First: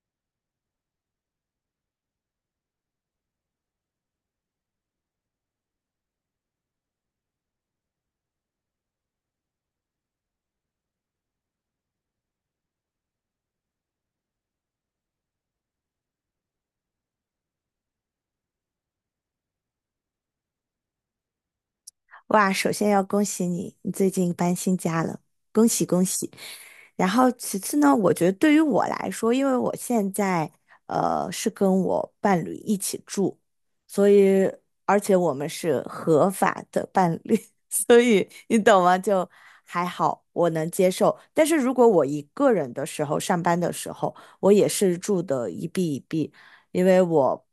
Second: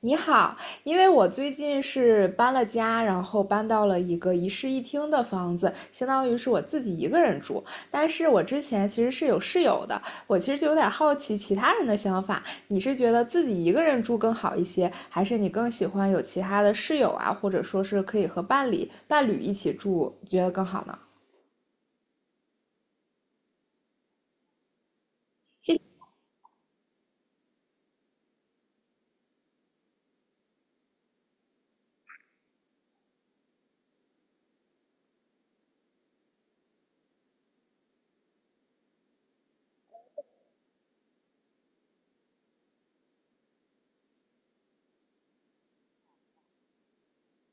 你好，因为我最近是搬了家，然后搬到了一个一室一厅的房子，相当于是我自己一个人住。但是我之前其实是有室友的，我其实就有点好奇其他人的想法。你是觉得自己一个人住更好一些，还是你更喜欢有其他的室友啊，或者说是可以和伴侣一起住，觉得更好呢？哇，首先要恭喜你，你最近搬新家了，恭喜恭喜。然后其次呢，我觉得对于我来说，因为我现在是跟我伴侣一起住，所以而且我们是合法的伴侣，所以你懂吗？就还好，我能接受。但是如果我一个人的时候，上班的时候，我也是住的一壁一壁，因为我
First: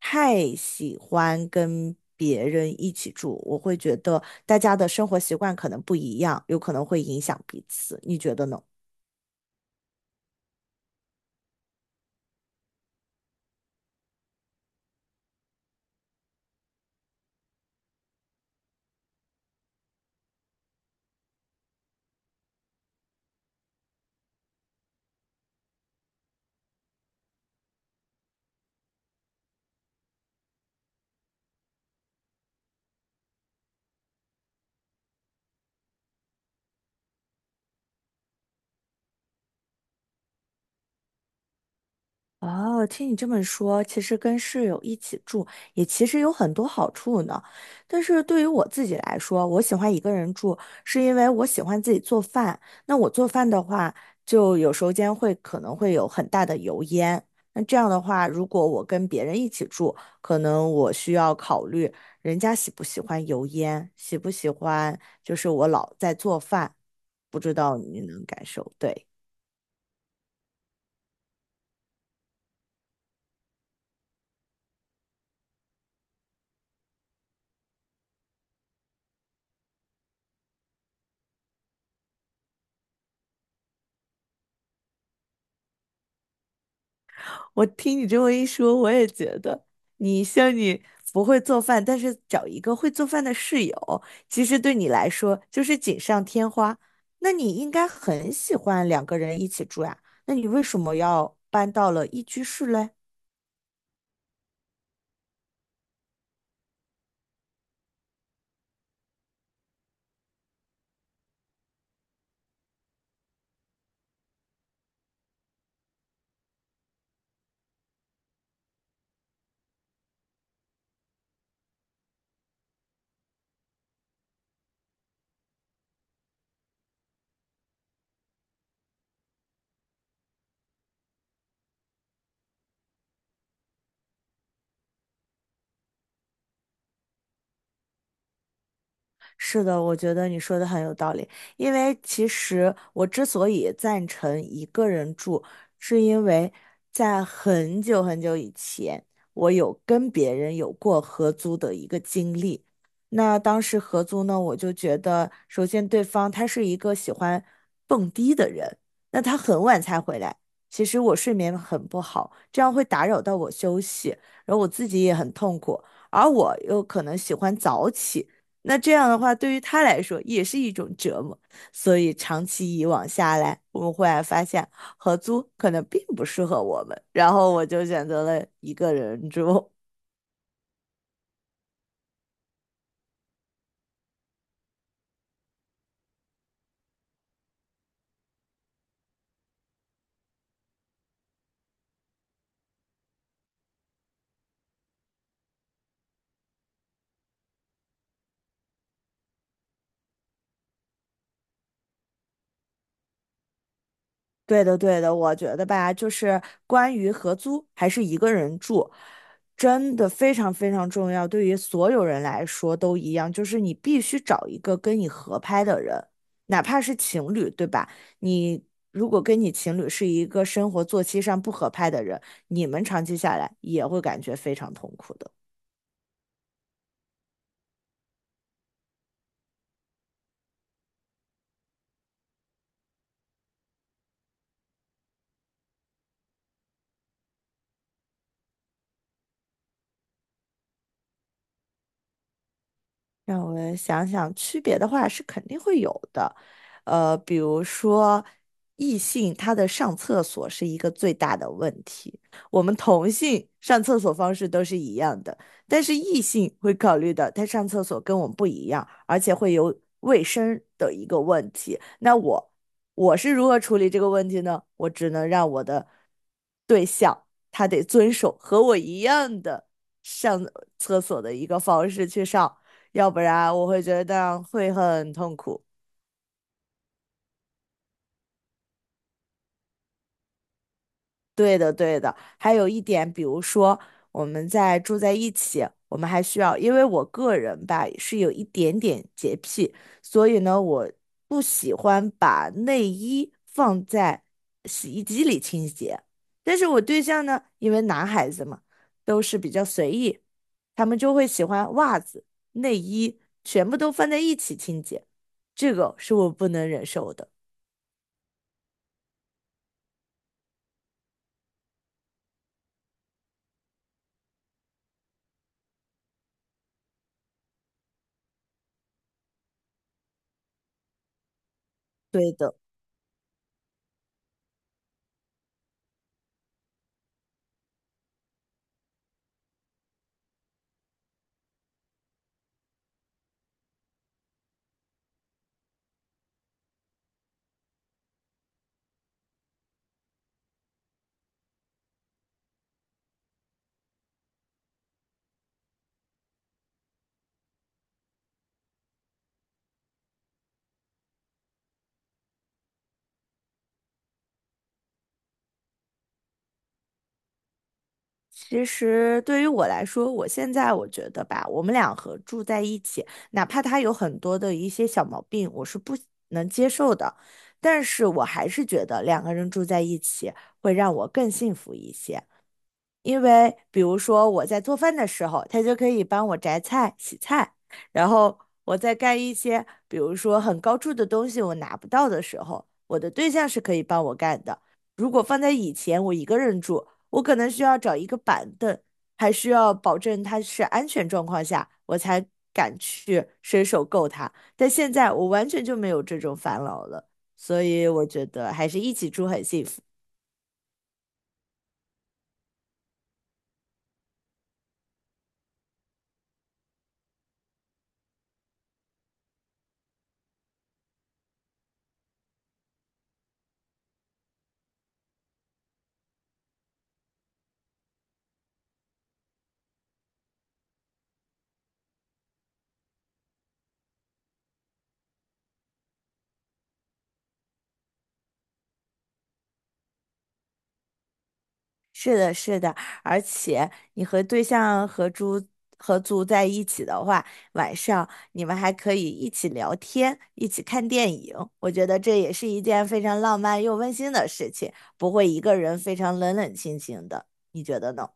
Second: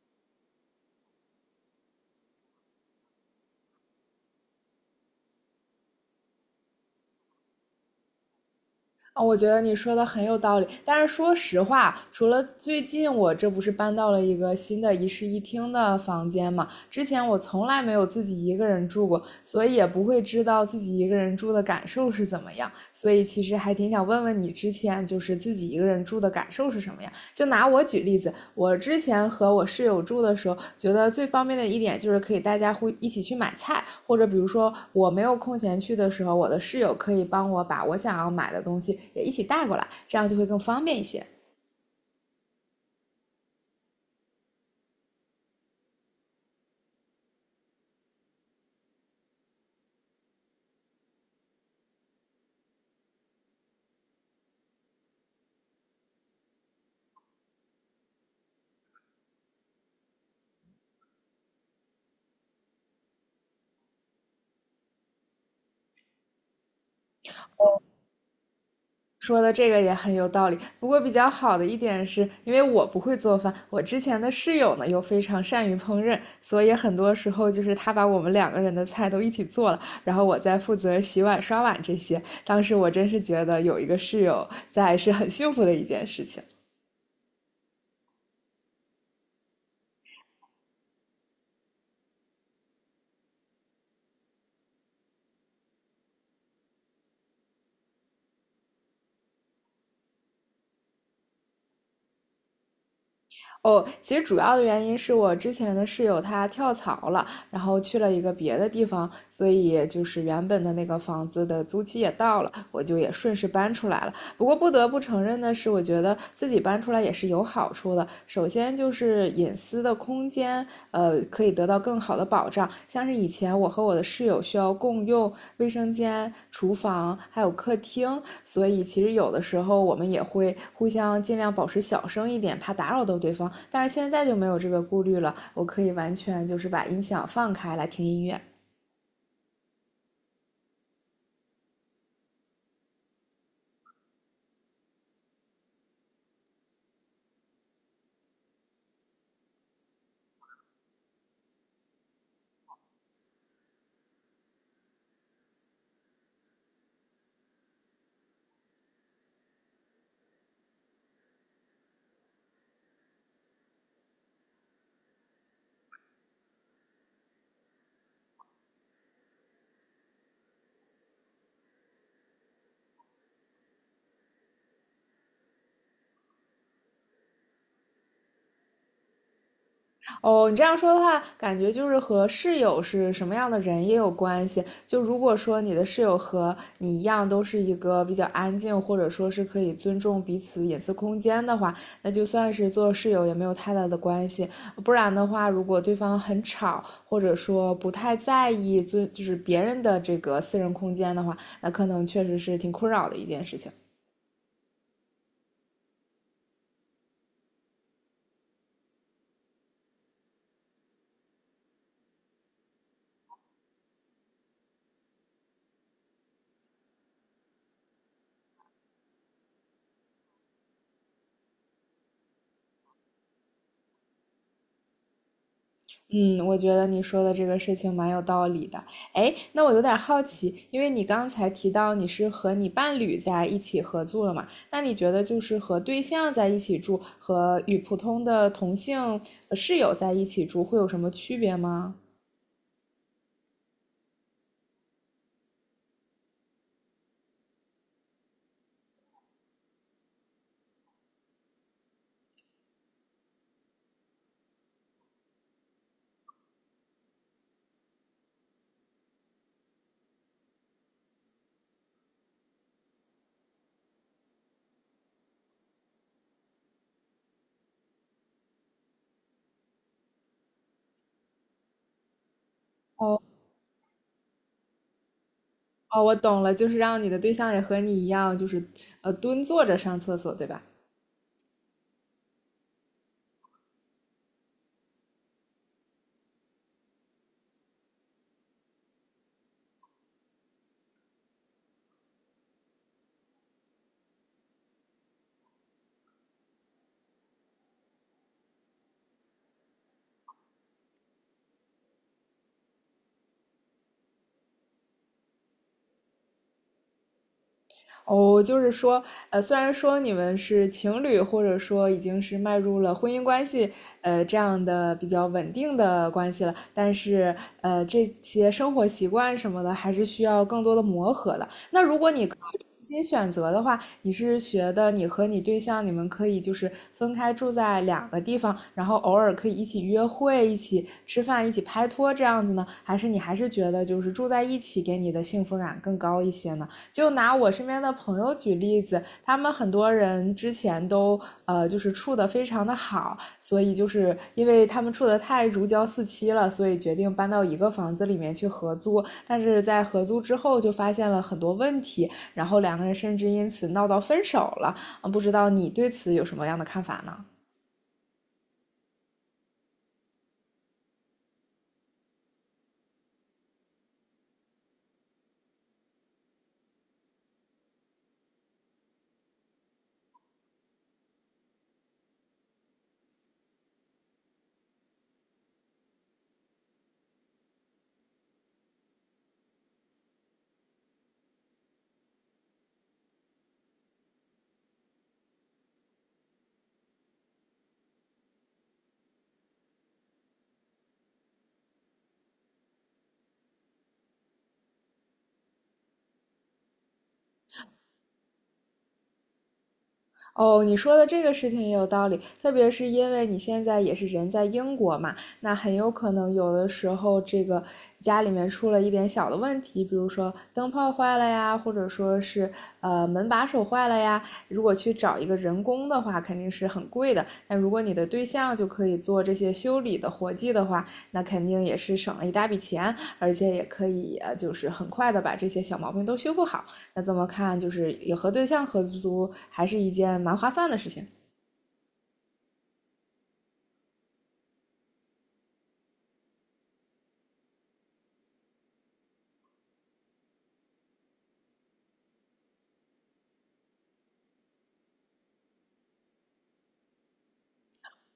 太喜欢跟别人一起住，我会觉得大家的生活习惯可能不一样，有可能会影响彼此。你觉得呢？啊，我觉得你说的很有道理。但是说实话，除了最近我这不是搬到了一个新的一室一厅的房间嘛，之前我从来没有自己一个人住过，所以也不会知道自己一个人住的感受是怎么样。所以其实还挺想问问你，之前就是自己一个人住的感受是什么样？就拿我举例子，我之前和我室友住的时候，觉得最方便的一点就是可以大家会一起去买菜，或者比如说我没有空闲去的时候，我的室友可以帮我把我想要买的东西也一起带过来，这样就会更方便一些。哦，听你这么说，其实跟室友一起住也其实有很多好处呢。但是对于我自己来说，我喜欢一个人住，是因为我喜欢自己做饭。那我做饭的话，就有时候间会可能会有很大的油烟。那这样的话，如果我跟别人一起住，可能我需要考虑人家喜不喜欢油烟，喜不喜欢就是我老在做饭，不知道哦，你能感受，对。说的这个也很有道理，不过比较好的一点是，因为我不会做饭，我之前的室友呢又非常善于烹饪，所以很多时候就是他把我们两个人的菜都一起做了，然后我在负责洗碗、刷碗这些。当时我真是觉得有一个室友在是很幸福的一件事情。我听你这么一说，我也觉得你像你不会做饭，但是找一个会做饭的室友，其实对你来说就是锦上添花。那你应该很喜欢两个人一起住呀，那你为什么要搬到了一居室嘞？哦，其实主要的原因是我之前的室友他跳槽了，然后去了一个别的地方，所以就是原本的那个房子的租期也到了，我就也顺势搬出来了。不过不得不承认的是，我觉得自己搬出来也是有好处的。首先就是隐私的空间，可以得到更好的保障。像是以前我和我的室友需要共用卫生间、厨房还有客厅，所以其实有的时候我们也会互相尽量保持小声一点，怕打扰到对方。但是现在就没有这个顾虑了，我可以完全就是把音响放开来听音乐。是的，我觉得你说的很有道理。因为其实我之所以赞成一个人住，是因为在很久很久以前，我有跟别人有过合租的一个经历。那当时合租呢，我就觉得，首先对方他是一个喜欢蹦迪的人，那他很晚才回来，其实我睡眠很不好，这样会打扰到我休息，然后我自己也很痛苦。而我又可能喜欢早起。那这样的话，对于他来说也是一种折磨。所以长期以往下来，我们忽然发现合租可能并不适合我们，然后我就选择了一个人住。哦，你这样说的话，感觉就是和室友是什么样的人也有关系。就如果说你的室友和你一样，都是一个比较安静，或者说是可以尊重彼此隐私空间的话，那就算是做室友也没有太大的关系。不然的话，如果对方很吵，或者说不太在意尊就是别人的这个私人空间的话，那可能确实是挺困扰的一件事情。对的，对的，我觉得吧，就是关于合租还是一个人住，真的非常非常重要，对于所有人来说都一样，就是你必须找一个跟你合拍的人，哪怕是情侣，对吧？你如果跟你情侣是一个生活作息上不合拍的人，你们长期下来也会感觉非常痛苦的。嗯，我觉得你说的这个事情蛮有道理的。哎，那我有点好奇，因为你刚才提到你是和你伴侣在一起合租了嘛？那你觉得就是和对象在一起住和与普通的同性室友在一起住会有什么区别吗？让我们想想，区别的话是肯定会有的，比如说异性他的上厕所是一个最大的问题，我们同性上厕所方式都是一样的，但是异性会考虑的，他上厕所跟我们不一样，而且会有卫生的一个问题。那我是如何处理这个问题呢？我只能让我的对象他得遵守和我一样的上厕所的一个方式去上。要不哦然我会觉得会很痛苦。哦，我懂了，就是让你的对象也和你一样，就是蹲坐着上厕所，对吧？对的，对的。还有一点，比如说我们在住在一起，我们还需要，因为我个人吧是有一点点洁癖，所以呢，我不喜欢把内衣放在洗衣机里清洁。但是我对象呢，因为男孩子嘛，都是比较随意，他们就会喜欢袜子、内衣全部都放在一起清洁，这个是我不能忍受的。哦，就是说，虽然说你们是情侣，或者说已经是迈入了婚姻关系，这样的比较稳定的关系了，但是，这些生活习惯什么的，还是需要更多的磨合的。那如果你对可的。以重新选择的话，你是觉得你和你对象，你们可以就是分开住在两个地方，然后偶尔可以一起约会、一起吃饭、一起拍拖这样子呢？还是你还是觉得就是住在一起给你的幸福感更高一些呢？就拿我身边的朋友举例子，他们很多人之前都就是处的非常的好，所以就是因为他们处的太如胶似漆了，所以决定搬到一个房子里面去合租。但是在合租之后就发现了很多问题，然后两个人甚至因此闹到分手了。啊，不知道你对此有什么样的看法呢？其实对于我来说，我现在我觉得吧，我们俩合住在一起，哪怕他有很多的一些小毛病，我是不能接受的，但是我还是觉得两个人住在一起会让我更幸福一些。因为比如说我在做饭的时候，他就可以帮我择菜、洗菜，然后我在干一些比如说很高处的东西我拿不到的时候，我的对象是可以帮我干的。如果放在以前，我一个人住，我可能需要找一个板凳，还需要保证它是安全状况下，我才敢去伸手够它。但现在我完全就没有这种烦恼了，所以我觉得还是一起住很幸福。哦，你说的这个事情也有道理，特别是因为你现在也是人在英国嘛，那很有可能有的时候这个家里面出了一点小的问题，比如说灯泡坏了呀，或者说是门把手坏了呀，如果去找一个人工的话，肯定是很贵的。但如果你的对象就可以做这些修理的活计的话，那肯定也是省了一大笔钱，而且也可以就是很快的把这些小毛病都修复好。那这么看，就是也和对象合租还是一件蛮划算的事情。是的，是的，而且你和对象合租在一起的话，晚上你们还可以一起聊天，一起看电影。我觉得这也是一件非常浪漫又温馨的事情，不会一个人非常冷冷清清的。你觉得呢？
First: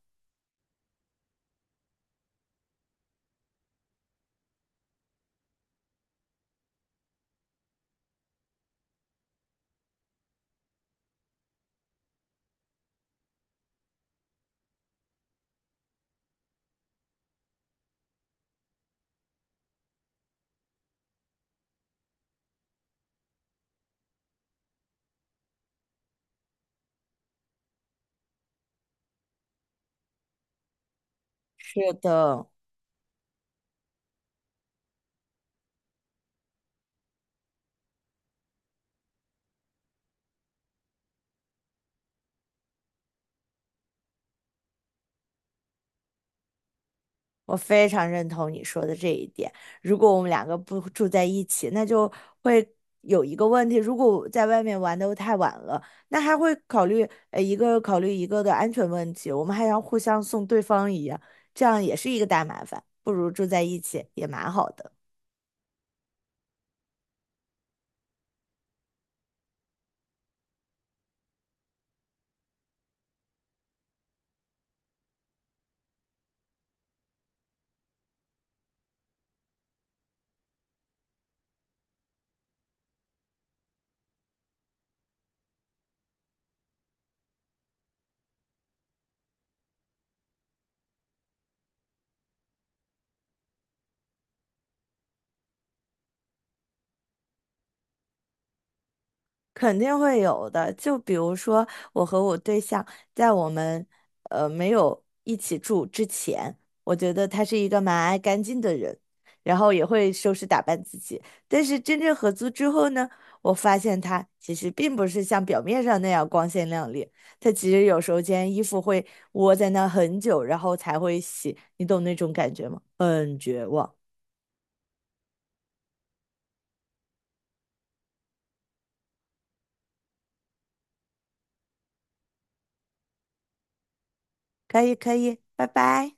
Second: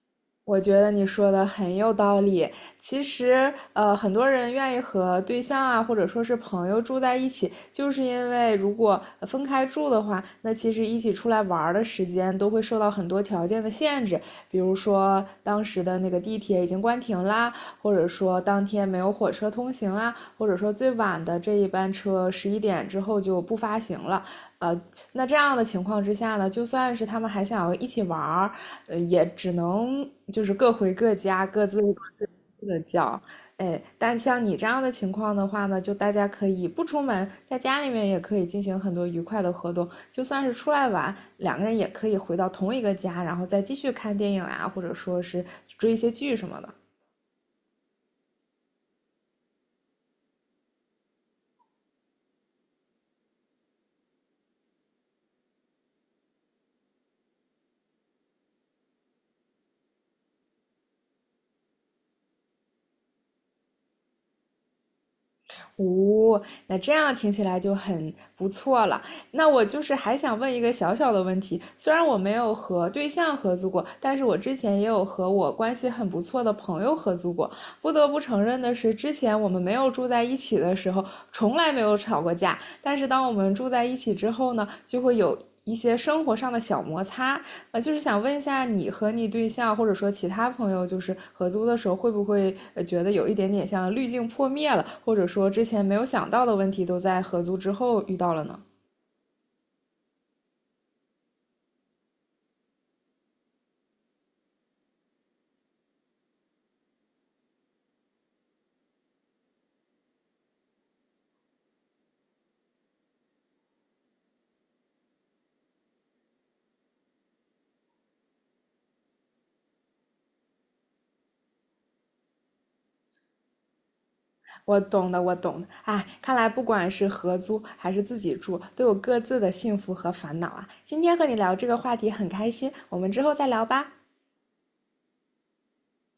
我觉得你说的很有道理。其实，很多人愿意和对象啊，或者说是朋友住在一起，就是因为如果分开住的话，那其实一起出来玩儿的时间都会受到很多条件的限制，比如说当时的那个地铁已经关停啦，或者说当天没有火车通行啊，或者说最晚的这一班车11点之后就不发行了。呃，那这样的情况之下呢，就算是他们还想要一起玩儿，也只能就是各回各家，各自是各的，自的叫。哎，但像你这样的情况的话呢，就大家可以不出门，在家里面也可以进行很多愉快的活动。就算是出来玩，两个人也可以回到同一个家，然后再继续看电影啊，或者说是追一些剧什么的。我非常认同你说的这一点。如果我们两个不住在一起，那就会有一个问题：如果在外面玩的太晚了，那还会考虑一个的安全问题，我们还要互相送对方一样，这样也是一个大麻烦。不如住在一起也蛮好的。哦，那这样听起来就很不错了。那我就是还想问一个小小的问题，虽然我没有和对象合租过，但是我之前也有和我关系很不错的朋友合租过。不得不承认的是，之前我们没有住在一起的时候，从来没有吵过架，但是当我们住在一起之后呢，就会有一些生活上的小摩擦。就是想问一下，你和你对象或者说其他朋友，就是合租的时候，会不会觉得有一点点像滤镜破灭了，或者说之前没有想到的问题，都在合租之后遇到了呢？肯定会有的。就比如说，我和我对象在我们没有一起住之前，我觉得他是一个蛮爱干净的人，然后也会收拾打扮自己。但是真正合租之后呢，我发现他其实并不是像表面上那样光鲜亮丽，他其实有时候间衣服会窝在那很久，然后才会洗。你懂那种感觉吗？很绝望。我懂的，我懂的。哎，看来不管是合租还是自己住，都有各自的幸福和烦恼啊。今天和你聊这个话题很开心，我们之后再聊吧。可以，可以，拜拜。